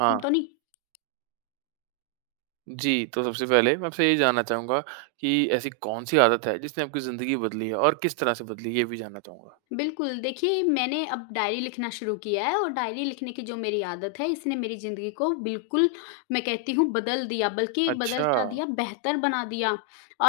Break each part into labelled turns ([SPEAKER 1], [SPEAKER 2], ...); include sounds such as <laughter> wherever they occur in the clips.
[SPEAKER 1] खत्म
[SPEAKER 2] हाँ,
[SPEAKER 1] तो नहीं।
[SPEAKER 2] जी। तो सबसे पहले मैं आपसे ये जानना चाहूँगा कि ऐसी कौन-सी आदत है जिसने आपकी ज़िंदगी बदली है और किस तरह से बदली, ये भी जानना चाहूँगा?
[SPEAKER 1] बिल्कुल, देखिए मैंने अब डायरी लिखना शुरू किया है और डायरी लिखने की जो मेरी आदत है इसने मेरी ज़िंदगी को बिल्कुल मैं कहती हूँ बदल दिया, बल्कि बदल
[SPEAKER 2] अच्छा,
[SPEAKER 1] क्या दिया बेहतर बना दिया।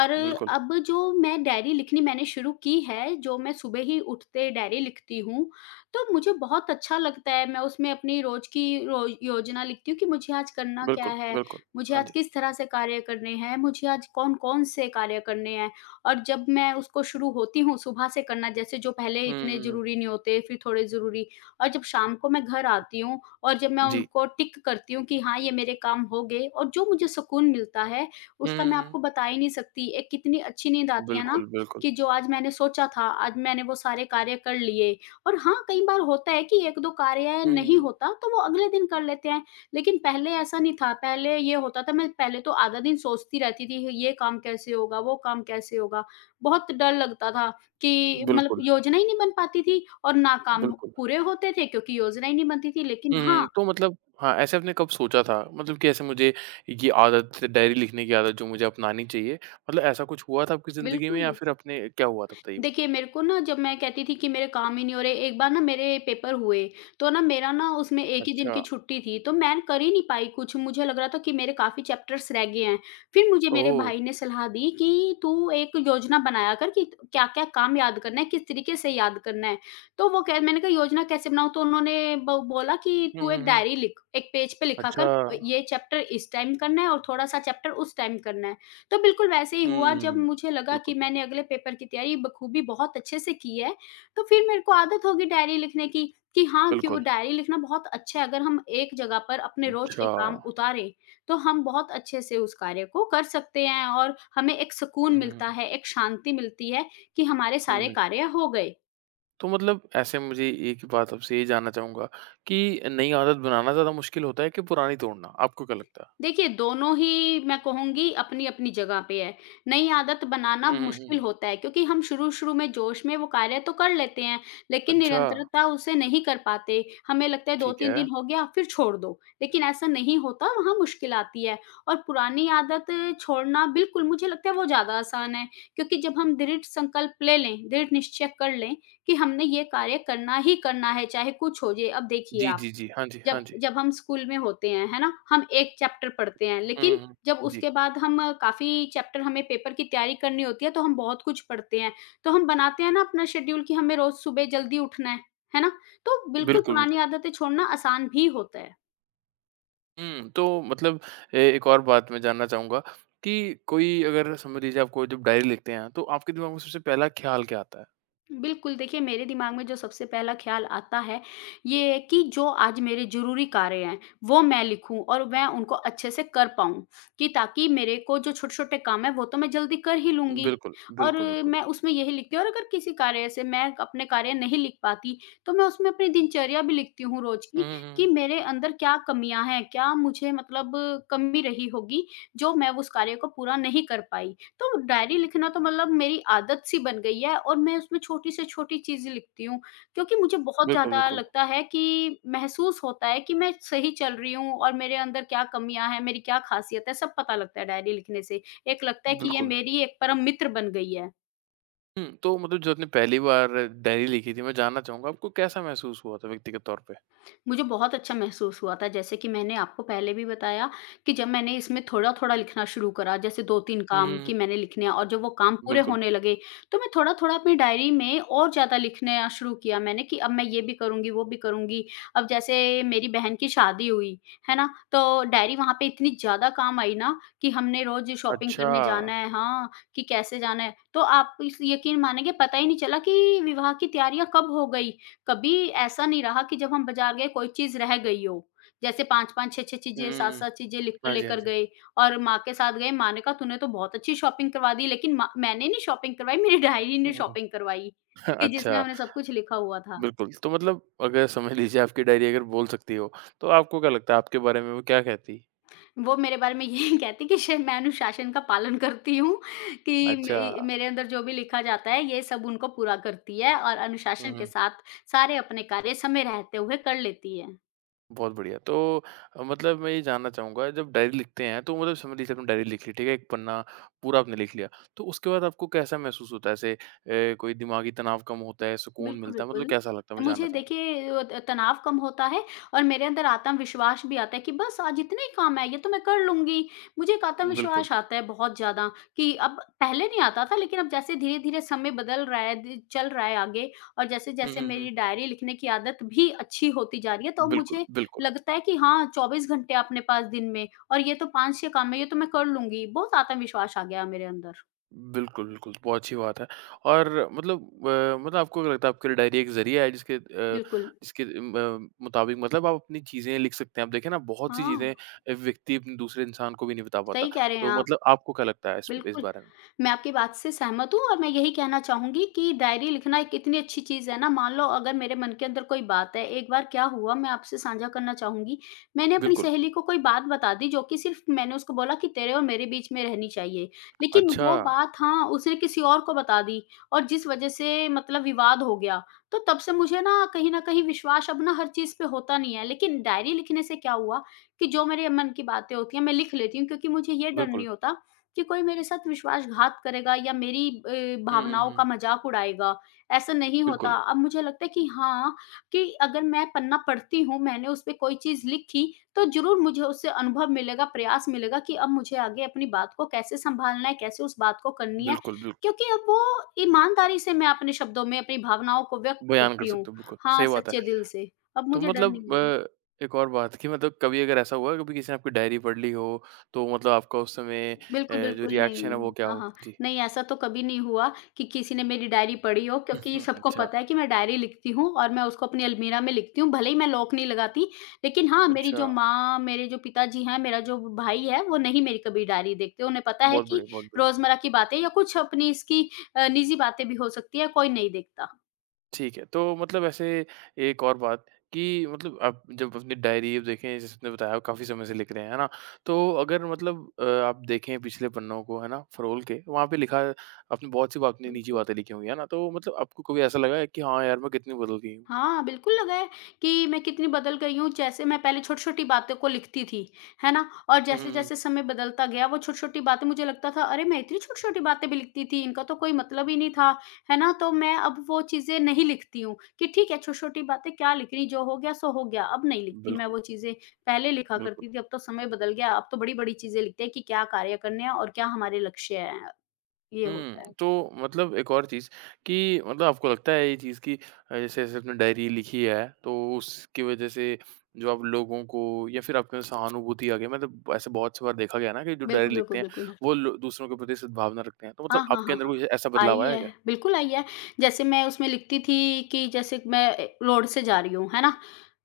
[SPEAKER 1] और
[SPEAKER 2] बिल्कुल,
[SPEAKER 1] अब जो मैं डायरी लिखनी मैंने शुरू की है, जो मैं सुबह ही उठते डायरी लिखती हूँ, तो मुझे बहुत अच्छा लगता है। मैं उसमें अपनी रोज़ की रो योजना लिखती हूँ कि मुझे आज करना क्या
[SPEAKER 2] बिल्कुल,
[SPEAKER 1] है?
[SPEAKER 2] बिल्कुल।
[SPEAKER 1] मुझे
[SPEAKER 2] हाँ
[SPEAKER 1] आज
[SPEAKER 2] जी।
[SPEAKER 1] किस तरह से कार्य करने हैं? मुझे आज कौन-कौन से कार्य करने हैं? और जब मैं उसको शुरू होती हूँ सुबह से करना जैसे जो पहले
[SPEAKER 2] हुँ,
[SPEAKER 1] इतने
[SPEAKER 2] हुँ, हुँ।
[SPEAKER 1] ज़रूरी नहीं होते फिर थोड़े ज़रूरी और जब शाम को मैं घर आती हूँ और जब मैं
[SPEAKER 2] जी।
[SPEAKER 1] उनको टिक करती हूँ कि हाँ, ये मेरे काम हो गए और जो मुझे सुकून मिलता है
[SPEAKER 2] हुँ,
[SPEAKER 1] उसका
[SPEAKER 2] हुँ,
[SPEAKER 1] मैं
[SPEAKER 2] हुँ।
[SPEAKER 1] आपको बता ही नहीं सकती। एक कितनी अच्छी नींद आती है ना
[SPEAKER 2] बिल्कुल, बिल्कुल।
[SPEAKER 1] कि जो आज मैंने सोचा था, आज मैंने वो सारे कार्य कर लिए और हाँ, कई बार होता है कि 1-2 कार्य
[SPEAKER 2] हुँ, हुँ,
[SPEAKER 1] नहीं
[SPEAKER 2] हुँ।
[SPEAKER 1] होता तो वो अगले दिन कर लेते हैं। लेकिन पहले ऐसा नहीं था, पहले ये होता था मैं पहले तो आधा दिन सोचती रहती थी ये काम कैसे होगा, वो काम कैसे होगा। बहुत डर लगता था कि मतलब
[SPEAKER 2] बिल्कुल,
[SPEAKER 1] योजना ही नहीं बन पाती थी और ना काम
[SPEAKER 2] बिल्कुल।
[SPEAKER 1] पूरे होते थे क्योंकि योजना ही नहीं बनती थी। लेकिन
[SPEAKER 2] हुँ, हुँ।
[SPEAKER 1] हाँ,
[SPEAKER 2] तो मतलब हाँ, ऐसे आपने कब सोचा था मतलब कि ऐसे मुझे ये आदत डायरी लिखने की आदत जो मुझे अपनानी चाहिए, मतलब ऐसा कुछ हुआ था आपकी ज़िंदगी में
[SPEAKER 1] बिल्कुल।
[SPEAKER 2] या फिर अपने क्या हुआ था बताइए मुझे?
[SPEAKER 1] देखिए, मेरे को ना जब मैं कहती थी कि मेरे काम ही नहीं हो रहे, एक बार ना मेरे पेपर हुए, तो ना मेरा ना उसमें 1 ही दिन
[SPEAKER 2] अच्छा।
[SPEAKER 1] की छुट्टी थी, तो मैं कर ही नहीं पाई कुछ, मुझे लग रहा था कि मेरे काफ़ी चैप्टर्स रह गए हैं। फिर मुझे मेरे
[SPEAKER 2] ओह!
[SPEAKER 1] भाई ने सलाह दी कि, "तू एक योजना बनाया कर कि क्या-क्या काम याद करना है, किस तरीके से याद करना है।" तो वो कह मैंने कहा, "योजना कैसे बनाऊँ?" तो उन्होंने ब बोला कि,
[SPEAKER 2] हुँ,
[SPEAKER 1] "तू
[SPEAKER 2] हुँ,
[SPEAKER 1] एक
[SPEAKER 2] हुँ।
[SPEAKER 1] डायरी लिख, एक पेज पे लिखा कर,
[SPEAKER 2] अच्छा।
[SPEAKER 1] ये चैप्टर इस टाइम करना है और थोड़ा-सा चैप्टर उस टाइम करना है।" तो बिल्कुल वैसे ही हुआ जब
[SPEAKER 2] हुँ,
[SPEAKER 1] मुझे लगा
[SPEAKER 2] बिल्कुल,
[SPEAKER 1] कि मैंने अगले पेपर की तैयारी बखूबी बहुत अच्छे से की है, तो फिर मेरे को आदत होगी डायरी लिखने की कि हाँ, कि वो
[SPEAKER 2] बिल्कुल।
[SPEAKER 1] डायरी लिखना बहुत अच्छा है अगर हम एक जगह पर अपने रोज़ के
[SPEAKER 2] अच्छा।
[SPEAKER 1] काम उतारें, तो हम बहुत अच्छे से उस कार्य को कर सकते हैं और हमें एक सुकून
[SPEAKER 2] हुँ, हुँ, हुँ।
[SPEAKER 1] मिलता है, एक शांति मिलती है कि हमारे
[SPEAKER 2] हुँ,
[SPEAKER 1] सारे
[SPEAKER 2] हुँ।
[SPEAKER 1] कार्य हो गए।
[SPEAKER 2] तो मतलब ऐसे मुझे एक बात आपसे ये जानना चाहूँगा कि नई आदत बनाना ज़्यादा मुश्किल होता है कि पुरानी तोड़ना? आपको क्या लगता है?
[SPEAKER 1] देखिए, दोनों ही मैं कहूँगी अपनी-अपनी जगह पे है। नई आदत बनाना
[SPEAKER 2] हुँ, हुँ, हुँ,
[SPEAKER 1] मुश्किल
[SPEAKER 2] हुँ।
[SPEAKER 1] होता है क्योंकि हम शुरू-शुरू में जोश में वो कार्य तो कर लेते हैं, लेकिन
[SPEAKER 2] अच्छा,
[SPEAKER 1] निरंतरता उसे नहीं कर पाते। हमें लगता है
[SPEAKER 2] ठीक
[SPEAKER 1] 2-3
[SPEAKER 2] है।
[SPEAKER 1] दिन हो गया फिर छोड़ दो, लेकिन ऐसा नहीं होता, वहाँ मुश्किल आती है। और पुरानी आदत छोड़ना बिल्कुल मुझे लगता है वो ज़्यादा आसान है क्योंकि जब हम दृढ़ संकल्प ले लें, दृढ़ निश्चय कर लें कि हमने ये कार्य करना ही करना है, चाहे कुछ हो जाए। अब देखिए
[SPEAKER 2] जी,
[SPEAKER 1] आप
[SPEAKER 2] जी, जी। हाँ जी, हाँ
[SPEAKER 1] जब
[SPEAKER 2] जी।
[SPEAKER 1] जब हम स्कूल में होते हैं, है ना? हम 1 चैप्टर पढ़ते हैं,
[SPEAKER 2] हुँ,
[SPEAKER 1] लेकिन
[SPEAKER 2] हुँ, हुँ।
[SPEAKER 1] जब
[SPEAKER 2] जी,
[SPEAKER 1] उसके बाद हम काफ़ी चैप्टर हमें पेपर की तैयारी करनी होती है, तो हम बहुत कुछ पढ़ते हैं। तो हम बनाते हैं ना अपना शेड्यूल कि हमें रोज़ सुबह जल्दी उठना है ना? तो बिल्कुल
[SPEAKER 2] बिल्कुल,
[SPEAKER 1] पुरानी
[SPEAKER 2] बिल्कुल।
[SPEAKER 1] आदतें छोड़ना आसान भी होता है।
[SPEAKER 2] हुँ, तो मतलब ए एक और बात मैं जानना चाहूँगा कि कोई अगर समझ लीजिए आपको जब डायरी लिखते हैं, तो आपके दिमाग में सबसे पहला ख़्याल क्या आता है?
[SPEAKER 1] बिल्कुल, देखिए मेरे दिमाग में जो सबसे पहला ख़्याल आता है, ये है कि जो आज मेरे ज़रूरी कार्य हैं, वो मैं लिखूँ और मैं उनको अच्छे से कर पाऊँ, कि ताकि मेरे को जो छोटे-छोटे काम हैं, वो तो मैं जल्दी कर ही लूँगी
[SPEAKER 2] बिल्कुल,
[SPEAKER 1] और
[SPEAKER 2] बिल्कुल, बिल्कुल।
[SPEAKER 1] मैं उसमें यही लिखती हूँ और अगर किसी कार्य से मैं अपने कार्य नहीं लिख पाती, तो मैं उसमें अपनी दिनचर्या भी लिखती हूँ रोज़
[SPEAKER 2] हुँ,
[SPEAKER 1] की,
[SPEAKER 2] हुँ,
[SPEAKER 1] कि
[SPEAKER 2] हुँ।
[SPEAKER 1] मेरे अंदर क्या कमियाँ हैं, क्या मुझे मतलब कमी रही होगी, जो मैं उस कार्य को पूरा नहीं कर पाई। तो डायरी लिखना तो मतलब मेरी आदत सी बन गई है और मैं उसमें छोटी से छोटी चीज़ें लिखती हूँ, क्योंकि मुझे बहुत
[SPEAKER 2] बिल्कुल,
[SPEAKER 1] ज़्यादा
[SPEAKER 2] बिल्कुल।
[SPEAKER 1] लगता है कि महसूस होता है कि मैं सही चल रही हूँ और मेरे अंदर क्या कमियाँ हैं, मेरी क्या ख़ासियत है, सब पता लगता है डायरी लिखने से। एक लगता है कि ये
[SPEAKER 2] बिल्कुल।
[SPEAKER 1] मेरी एक परम मित्र बन गई है।
[SPEAKER 2] हुँ, तो मतलब जो आपने पहली बार डायरी लिखी थी, मैं जानना चाहूँगा आपको कैसा महसूस हुआ था व्यक्तिगत तौर पे?
[SPEAKER 1] मुझे बहुत अच्छा महसूस हुआ था, जैसे कि मैंने आपको पहले भी बताया कि जब मैंने इसमें थोड़ा-थोड़ा लिखना शुरू करा, जैसे 2-3
[SPEAKER 2] हुँ,
[SPEAKER 1] काम
[SPEAKER 2] हुँ,
[SPEAKER 1] कि
[SPEAKER 2] हुँ,
[SPEAKER 1] मैंने लिखने हैं और जब वो काम पूरे
[SPEAKER 2] बिल्कुल।
[SPEAKER 1] होने लगे, तो मैं थोड़ा-थोड़ा अपनी डायरी में और ज़्यादा लिखना शुरू किया मैंने कि अब मैं ये भी करूँगी, वो भी करूँगी। अब जैसे मेरी बहन की शादी हुई, है ना? तो डायरी वहाँ पे इतनी ज़्यादा काम आई ना कि हमने रोज़ शॉपिंग
[SPEAKER 2] अच्छा।
[SPEAKER 1] करने जाना है हाँ, कि कैसे जाना है। तो आप इस यकीन मानेंगे पता ही नहीं चला कि विवाह की तैयारियाँ कब हो गई। कभी ऐसा नहीं रहा कि जब हम बाज़ार गए कोई चीज़ रह गई हो। जैसे 5-5 6-6
[SPEAKER 2] हुँ,
[SPEAKER 1] चीज़ें
[SPEAKER 2] हुँ, हुँ।
[SPEAKER 1] 7-7 चीज़ें लिख कर
[SPEAKER 2] हाँ जी, हाँ
[SPEAKER 1] लेकर
[SPEAKER 2] जी।
[SPEAKER 1] गए और माँ के साथ गए, माँ ने कहा तूने तो बहुत अच्छी शॉपिंग करवा दी लेकिन माँ मैंने नहीं शॉपिंग करवाई मेरी डायरी ने
[SPEAKER 2] हुँ, हुँ, हुँ।
[SPEAKER 1] शॉपिंग करवाई,
[SPEAKER 2] <laughs>
[SPEAKER 1] कि जिसमें
[SPEAKER 2] अच्छा,
[SPEAKER 1] हमने सब कुछ लिखा हुआ था।
[SPEAKER 2] बिल्कुल। तो मतलब अगर समझ लीजिए आपकी डायरी अगर बोल सकती हो, तो आपको क्या लगता है आपके बारे में वो क्या कहती?
[SPEAKER 1] वो मेरे बारे में यही <laughs> कहती कि शायद मैं अनुशासन का पालन करती हूँ कि
[SPEAKER 2] अच्छा।
[SPEAKER 1] मे मेरे अंदर जो भी लिखा जाता है ये सब उनको पूरा करती है और
[SPEAKER 2] हुँ,
[SPEAKER 1] अनुशासन के
[SPEAKER 2] हुँ।
[SPEAKER 1] साथ सारे अपने कार्य समय रहते हुए कर लेती है।
[SPEAKER 2] बहुत बढ़िया। तो मतलब मैं ये जानना चाहूँगा जब डायरी लिखते हैं तो मतलब समझ लीजिए आपने डायरी लिख ली, ठीक है? एक पन्ना पूरा आपने लिख लिया। तो उसके बाद आपको कैसा महसूस होता है? ऐसे कोई दिमागी तनाव कम होता है, सुकून
[SPEAKER 1] बिल्कुल,
[SPEAKER 2] मिलता है? मतलब
[SPEAKER 1] बिल्कुल।
[SPEAKER 2] कैसा लगता है? मैं जानना
[SPEAKER 1] मुझे
[SPEAKER 2] चाहूँगा।
[SPEAKER 1] देखिए अ, त तनाव कम होता है और मेरे अंदर आत्मविश्वास भी आता है कि बस आज इतना ही काम है, ये तो मैं कर लूँगी। मुझे एक
[SPEAKER 2] बिल्कुल।
[SPEAKER 1] आत्मविश्वास आता है बहुत ज़्यादा कि अब पहले नहीं आता था लेकिन अब जैसे धीरे-धीरे समय बदल रहा है, द चल रहा है आगे और
[SPEAKER 2] हुँ,
[SPEAKER 1] जैसे-जैसे
[SPEAKER 2] हुँ, हुँ।
[SPEAKER 1] मेरी डायरी लिखने की आदत भी अच्छी होती जा रही है, तो अब
[SPEAKER 2] बिल्कुल,
[SPEAKER 1] मुझे
[SPEAKER 2] बिल्कुल।
[SPEAKER 1] लगता है कि हाँ, 24 घंटे अपने पास दिन में और ये तो 5-6 काम है, ये तो मैं कर लूँगी। बहुत आत्मविश्वास आ गया है मेरे अंदर।
[SPEAKER 2] बिल्कुल, बिल्कुल, बहुत अच्छी बात है और मतलब मतलब आपको क्या लगता है आपके लिए डायरी एक ज़रिया है जिसके
[SPEAKER 1] बिल्कुल।
[SPEAKER 2] जिसके म मुताबिक मतलब आप अपनी चीज़ें लिख सकते हैं। आप देखें ना बहुत सी चीज़ें
[SPEAKER 1] हाँ,
[SPEAKER 2] व्यक्ति अपने दूसरे इंसान को भी नहीं बता पाता।
[SPEAKER 1] सही कह रहे हैं
[SPEAKER 2] तो
[SPEAKER 1] आप।
[SPEAKER 2] मतलब आपको क्या लगता है इस
[SPEAKER 1] बिल्कुल।
[SPEAKER 2] बारे में?
[SPEAKER 1] मैं आपकी बात से सहमत हूँ और मैं यही कहना चाहूँगी कि डायरी लिखना एक इतनी अच्छी चीज़ है ना, मान लो अगर मेरे मन के अंदर कोई बात है, एक बार क्या हुआ मैं आपसे साझा करना चाहूँगी। मैंने अपनी
[SPEAKER 2] बिल्कुल,
[SPEAKER 1] सहेली को कोई बात बता दी जो कि सिर्फ़ मैंने उसको बोला कि तेरे और मेरे बीच में रहनी चाहिए। लेकिन
[SPEAKER 2] अच्छा,
[SPEAKER 1] वो बात हाँ, उसने किसी और को बता दी और जिस वज़ह से मतलब विवाद हो गया। तो तब से मुझे ना कहीं न कहीं विश्वास अब ना हर चीज़ पे होता नहीं है। लेकिन डायरी लिखने से क्या हुआ कि जो मेरे मन की बातें होती हैं मैं लिख लेती हूँ क्योंकि मुझे ये डर
[SPEAKER 2] बिल्कुल।
[SPEAKER 1] नहीं होता कि कोई मेरे साथ विश्वासघात करेगा या मेरी
[SPEAKER 2] हुँ, हुँ,
[SPEAKER 1] भावनाओं
[SPEAKER 2] हुँ।
[SPEAKER 1] का मज़ाक उड़ाएगा, ऐसा नहीं होता।
[SPEAKER 2] बिल्कुल,
[SPEAKER 1] अब मुझे लगता है कि हाँ, कि अगर मैं पन्ना पढ़ती हूँ, मैंने उस पे कोई चीज़ लिखी, तो ज़रूर मुझे उससे अनुभव मिलेगा, प्रयास मिलेगा कि अब मुझे आगे अपनी बात को कैसे सँभालना है, कैसे उस बात को करनी है।
[SPEAKER 2] बिल्कुल, बिल
[SPEAKER 1] क्योंकि अब वो ईमानदारी से मैं अपने शब्दों में अपनी भावनाओं को व्यक्त
[SPEAKER 2] बयान कर
[SPEAKER 1] करती हूँ।
[SPEAKER 2] सकते हो, बिल्कुल,
[SPEAKER 1] हाँ,
[SPEAKER 2] सही बात है।
[SPEAKER 1] सच्चे दिल से। अब
[SPEAKER 2] तो
[SPEAKER 1] मुझे डर नहीं
[SPEAKER 2] मतलब
[SPEAKER 1] है।
[SPEAKER 2] एक और बात कि मतलब कभी अगर ऐसा हुआ है, कभी किसी ने आपकी डायरी पढ़ ली हो, तो मतलब आपका उस समय
[SPEAKER 1] बिल्कुल,
[SPEAKER 2] जो
[SPEAKER 1] बिल्कुल,
[SPEAKER 2] रिएक्शन है
[SPEAKER 1] नहीं।
[SPEAKER 2] वो क्या
[SPEAKER 1] हाँ,
[SPEAKER 2] हो?
[SPEAKER 1] हाँ।
[SPEAKER 2] जी।
[SPEAKER 1] नहीं, ऐसा तो कभी नहीं हुआ कि किसी ने मेरी डायरी पढ़ी हो क्योंकि
[SPEAKER 2] हुँ,
[SPEAKER 1] सबको
[SPEAKER 2] अच्छा,
[SPEAKER 1] पता है कि मैं डायरी लिखती हूँ और मैं उसको अपनी अलमीरा में लिखती हूँ। भले ही मैं लॉक नहीं लगाती, लेकिन हाँ, मेरी
[SPEAKER 2] अच्छा।
[SPEAKER 1] जो माँ, मेरे जो पिताजी हैं, मेरा जो भाई है, वो नहीं मेरी कभी डायरी देखते। उन्हें पता है
[SPEAKER 2] बहुत बढ़िया,
[SPEAKER 1] कि
[SPEAKER 2] बहुत बढ़िया।
[SPEAKER 1] रोज़मर्रा की बातें या कुछ अपनी इसकी निजी बातें भी हो सकती हैं, कोई नहीं देखता।
[SPEAKER 2] ठीक है, तो मतलब ऐसे एक और बात कि मतलब आप जब अपनी डायरी अब देखें जैसे आपने बताया आप काफ़ी समय से लिख रहे हैं, है ना? तो अगर मतलब आप देखें पिछले पन्नों को, है ना, फरोल के वहाँ पे लिखा है आपने बहुत सी बात अपनी निजी
[SPEAKER 1] बिल्कुल।
[SPEAKER 2] बातें लिखी होंगी, है ना? तो मतलब आपको कभी ऐसा लगा है कि हाँ यार, मैं कितनी बदल गई हूँ?
[SPEAKER 1] हाँ, बिल्कुल लगा है कि मैं कितनी बदल गई हूँ। जैसे मैं पहले छोटी-छोटी बातों को लिखती थी, है ना? और
[SPEAKER 2] हुँ, हुँ, हुँ।
[SPEAKER 1] जैसे-जैसे समय बदलता गया वो छोटी-छोटी बातें मुझे लगता था अरे! मैं इतनी छोटी-छोटी बातें भी लिखती थी, इनका तो कोई मतलब ही नहीं था, है ना? तो मैं अब वो चीज़ें नहीं लिखती हूँ कि ठीक है छोटी-छोटी बातें क्या लिख रही, जो हो गया सो हो गया। अब नहीं लिखती मैं
[SPEAKER 2] बिल्कुल,
[SPEAKER 1] वो चीज़ें, पहले लिखा
[SPEAKER 2] बिल्कुल।
[SPEAKER 1] करती थी, अब तो समय बदल गया, अब तो बड़ी-बड़ी चीज़ें लिखते हैं कि क्या कार्य करने हैं और क्या हमारे लक्ष्य हैं। ये
[SPEAKER 2] हुँ,
[SPEAKER 1] होता है।
[SPEAKER 2] तो मतलब एक और चीज़ कि मतलब आपको लगता है ये चीज़ कि जैसे जैसे आपने डायरी लिखी है, तो उसकी वजह से जो आप लोगों को या फिर आपके अंदर सहानुभूति आ गई मतलब ऐसे बहुत सी बार देखा गया है ना कि जो डायरी
[SPEAKER 1] बिल्कुल,
[SPEAKER 2] लिखते
[SPEAKER 1] बिल्कुल,
[SPEAKER 2] हैं,
[SPEAKER 1] बिल्कुल।
[SPEAKER 2] वो लो दूसरों के प्रति सद्भावना रखते हैं। तो मतलब
[SPEAKER 1] हाँ, हाँ,
[SPEAKER 2] आपके
[SPEAKER 1] हाँ,
[SPEAKER 2] अंदर
[SPEAKER 1] हाँ।
[SPEAKER 2] कोई ऐसा बदलाव
[SPEAKER 1] आई
[SPEAKER 2] आया है
[SPEAKER 1] है,
[SPEAKER 2] क्या?
[SPEAKER 1] बिल्कुल आई है। जैसे मैं उसमें लिखती थी कि जैसे मैं रोड से जा रही हूँ, है ना?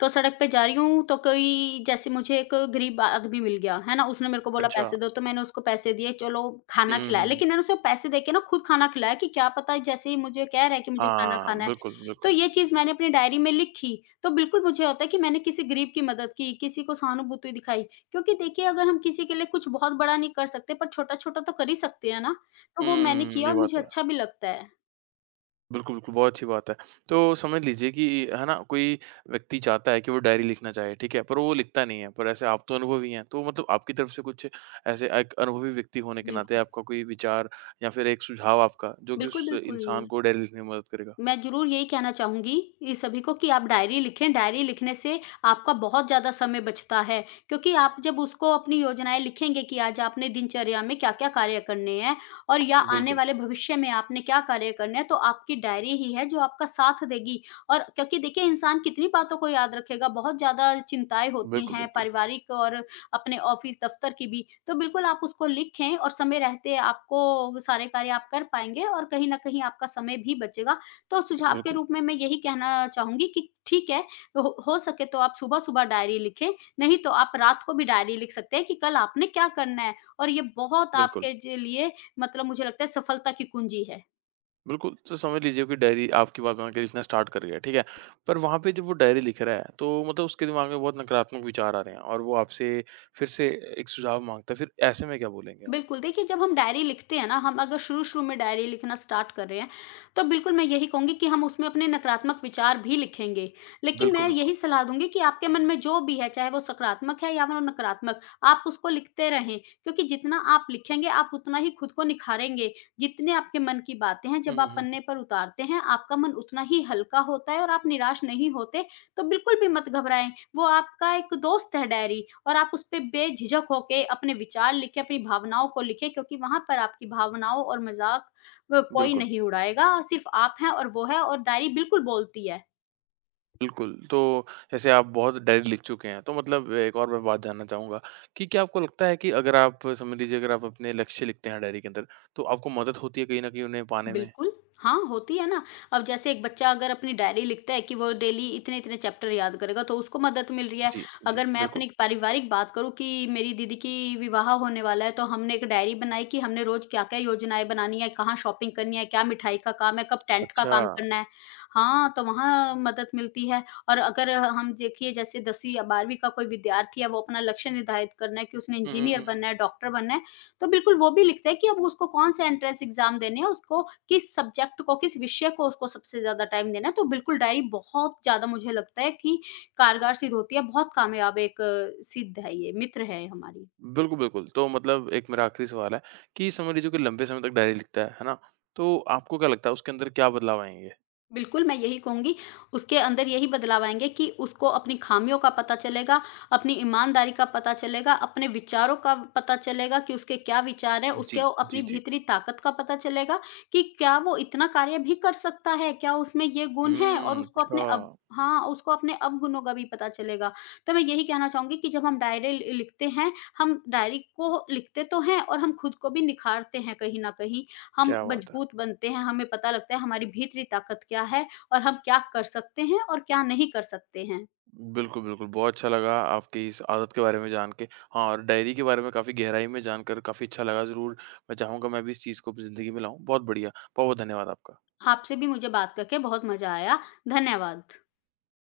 [SPEAKER 1] तो सड़क पे जा रही हूँ तो कोई जैसे मुझे एक गरीब आदमी मिल गया, है ना? उसने मेरे को बोला
[SPEAKER 2] अच्छा।
[SPEAKER 1] पैसे दो तो मैंने उसको पैसे दिए, चलो
[SPEAKER 2] हुँ,
[SPEAKER 1] खाना
[SPEAKER 2] हुँ,
[SPEAKER 1] खिलाया।
[SPEAKER 2] हुँ, हुँ।
[SPEAKER 1] लेकिन मैंने उसको पैसे देके ना खुद खाना खिलाया कि क्या पता, जैसे ही मुझे कह रहा है कि मुझे खाना
[SPEAKER 2] हाँ,
[SPEAKER 1] खाना है।
[SPEAKER 2] बिल्कुल,
[SPEAKER 1] तो
[SPEAKER 2] बिल्कुल।
[SPEAKER 1] ये चीज़ मैंने अपनी डायरी में लिखी। तो बिल्कुल मुझे होता है कि मैंने किसी गरीब की मदद की, किसी को सहानुभूति दिखाई। क्योंकि देखिए, अगर हम किसी के लिए कुछ बहुत बड़ा नहीं कर सकते, पर छोटा-छोटा तो कर ही सकते हैं ना? तो वो मैंने
[SPEAKER 2] हुँ,
[SPEAKER 1] किया
[SPEAKER 2] ये
[SPEAKER 1] और
[SPEAKER 2] बात
[SPEAKER 1] मुझे
[SPEAKER 2] तो है।
[SPEAKER 1] अच्छा भी लगता है।
[SPEAKER 2] बिल्कुल, बिल्कुल, बहुत अच्छी बात है। तो समझ लीजिए कि है ना, कोई व्यक्ति चाहता है कि वो डायरी लिखना चाहे, ठीक है? पर वो लिखता नहीं है, पर ऐसे आप तो अनुभवी हैं, तो मतलब आपकी तरफ से कुछ ऐसे एक अनुभवी व्यक्ति होने के नाते
[SPEAKER 1] बिल्कुल,
[SPEAKER 2] आपका कोई विचार या फिर एक सुझाव आपका, जो कि
[SPEAKER 1] बिल्कुल,
[SPEAKER 2] उस
[SPEAKER 1] बिल्कुल।
[SPEAKER 2] इंसान को डायरी लिखने में मदद करेगा?
[SPEAKER 1] मैं ज़रूर यही कहना चाहूँगी ये सभी को कि आप डायरी लिखें, डायरी लिखने से आपका बहुत ज़्यादा समय बचता है, क्योंकि आप जब उसको अपनी योजनाएँ लिखेंगे कि आज आपने दिनचर्या में क्या-क्या कार्य करने हैं और या आने
[SPEAKER 2] बिल्कुल,
[SPEAKER 1] वाले भविष्य में आपने क्या कार्य करने हैं, तो आपकी डायरी ही है जो आपका साथ देगी। और क्योंकि देखिए, इंसान कितनी बातों को याद रखेगा, बहुत ज़्यादा चिंताएँ होती
[SPEAKER 2] बिल्कुल,
[SPEAKER 1] हैं
[SPEAKER 2] बिल्कुल,
[SPEAKER 1] पारिवारिक और अपने ऑफ़िस दफ़्तर की भी। तो बिल्कुल आप उसको लिखें और समय रहते आपको सारे कार्य आप कर पाएँगे और कहीं न कहीं आपका समय भी बचेगा। तो सुझाव के
[SPEAKER 2] बिल्कुल,
[SPEAKER 1] रूप में मैं यही कहना चाहूँगी कि ठीक है, हो सके तो आप सुबह-सुबह डायरी लिखें, नहीं तो आप रात को भी डायरी लिख सकते हैं कि कल आपने क्या करना है। और ये बहुत
[SPEAKER 2] बिल्कुल,
[SPEAKER 1] आपके ज लिए, मतलब मुझे लगता है, सफलता की कुंजी है।
[SPEAKER 2] बिल्कुल। तो समझ लीजिए कि डायरी आपकी बात मान के लिखना स्टार्ट कर गया, ठीक है? पर वहाँ पे जब वो डायरी लिख रहा है, तो मतलब उसके दिमाग में बहुत नकारात्मक विचार आ रहे हैं और वो आपसे फिर से एक सुझाव माँगता है, फिर ऐसे में क्या बोलेंगे आप?
[SPEAKER 1] बिल्कुल, देखिए, जब हम डायरी लिखते हैं ना, हम अगर शुरू-शुरू में डायरी लिखना स्टार्ट कर रहे हैं, तो बिल्कुल मैं यही कहूँगी कि हम उसमें अपने नकारात्मक विचार भी लिखेंगे। लेकिन
[SPEAKER 2] बिल्कुल,
[SPEAKER 1] मैं
[SPEAKER 2] बिल्कुल।
[SPEAKER 1] यही सलाह दूँगी कि आपके मन में जो भी है, चाहे वो सकारात्मक है या वो नकारात्मक, आप उसको लिखते रहें। क्योंकि जितना आप लिखेंगे, आप उतना ही खुद को निखारेंगे। जितने आपके मन की बातें हैं,
[SPEAKER 2] हुँ,
[SPEAKER 1] जब
[SPEAKER 2] हुँ,
[SPEAKER 1] आप
[SPEAKER 2] हुँ।
[SPEAKER 1] पन्ने पर उतारते हैं, आपका मन उतना ही हल्का होता है और आप निराश नहीं होते। तो बिल्कुल भी मत घबराएँ। वो आपका एक दोस्त है डायरी, और आप उस पे बेझिझक होके अपने विचार लिखें, अपनी भावनाओं को लिखें, क्योंकि वहाँ पर आपकी भावनाओं और मज़ाक कोई
[SPEAKER 2] बिल्कुल,
[SPEAKER 1] नहीं उड़ाएगा, सिर्फ़ आप हैं और वो है, और डायरी बिल्कुल बोलती है।
[SPEAKER 2] बिल्कुल। तो जैसे आप बहुत डायरी लिख चुके हैं, तो मतलब एक और मैं बात जानना चाहूँगा कि क्या आपको लगता है कि अगर आप समझ लीजिए अगर आप अपने लक्ष्य लिखते हैं डायरी के अंदर, तो आपको मदद होती है कहीं न कहीं उन्हें पाने में?
[SPEAKER 1] बिल्कुल, हाँ, होती है ना। अब जैसे एक बच्चा अगर अपनी डायरी लिखता है कि वो डेली इतने-इतने चैप्टर याद करेगा, तो उसको मदद मिल रही है।
[SPEAKER 2] जी, जी,
[SPEAKER 1] अगर मैं
[SPEAKER 2] बिल्कुल।
[SPEAKER 1] अपनी पारिवारिक बात करूँ कि मेरी दीदी की विवाह होने वाला है, तो हमने एक डायरी बनाई कि हमने रोज़ क्या-क्या योजनाएँ बनानी है, कहाँ शॉपिंग करनी है, क्या मिठाई का काम है, कब टेंट का
[SPEAKER 2] अच्छा।
[SPEAKER 1] काम करना है। हाँ, तो वहाँ मदद मिलती है, और अगर हम देखिए, जैसे 10वीं या 12वीं का कोई विद्यार्थी है, वो अपना लक्ष्य निर्धारित करना है कि उसने
[SPEAKER 2] हुँ, हुँ,
[SPEAKER 1] इंजीनियर
[SPEAKER 2] हुँ, हुँ।
[SPEAKER 1] बनना है, डॉक्टर बनना है, तो बिल्कुल वो भी लिखते हैं कि अब उसको कौन-से एंट्रेंस एग्ज़ाम देने हैं, उसको किस सब्जेक्ट को, किस विषय को उसको सबसे ज़्यादा टाइम देना है। तो बिल्कुल डायरी, बहुत ज़्यादा मुझे लगता है कि कारगर सिद्ध होती है, बहुत कामयाब एक सिद्ध है ये, मित्र है हमारी।
[SPEAKER 2] बिल्कुल, बिल्कुल। तो मतलब एक मेरा आखिरी सवाल है कि समझ लीजिए कोई लंबे समय तक डायरी लिखता है ना? तो आपको क्या लगता है उसके अंदर क्या बदलाव आएँगे?
[SPEAKER 1] बिल्कुल, मैं यही कहूँगी, उसके अंदर यही बदलाव आएँगे कि उसको अपनी ख़ामियों का पता चलेगा, अपनी ईमानदारी का पता चलेगा, अपने विचारों का पता चलेगा कि उसके क्या विचार हैं,
[SPEAKER 2] जी,
[SPEAKER 1] उसके वो
[SPEAKER 2] जी,
[SPEAKER 1] अपनी
[SPEAKER 2] जी।
[SPEAKER 1] भीतरी ताकत का पता चलेगा कि क्या वो इतना कार्य भी कर सकता है, क्या उसमें ये गुण हैं, और
[SPEAKER 2] हुँ,
[SPEAKER 1] उसको अपने अव
[SPEAKER 2] अच्छा।
[SPEAKER 1] हाँ, उसको अपने अवगुणों का भी पता चलेगा। तो मैं यही कहना चाहूँगी कि जब हम डायरी लि लिखते हैं, हम डायरी को लिखते तो हैं और हम खुद को भी निखारते हैं कहीं न कहीं। हम
[SPEAKER 2] क्या बात है!
[SPEAKER 1] मजबूत बनते हैं, हमें पता लगता है हमारी भीतरी ताकत क्या है और हम क्या कर सकते हैं और क्या नहीं कर सकते हैं।
[SPEAKER 2] बिल्कुल, बिल्कुल। बहुत अच्छा लगा आपकी इस आदत के बारे में जान के। हाँ, और डायरी के बारे में काफ़ी गहराई में जानकर काफ़ी अच्छा लगा ज़रूर मैं चाहूँगा मैं भी इस चीज़ को अपनी ज़िंदगी में लाऊँ। बहुत बढ़िया, बहुत-बहुत धन्यवाद आपका।
[SPEAKER 1] आपसे भी मुझे बात करके बहुत मज़ा आया। धन्यवाद।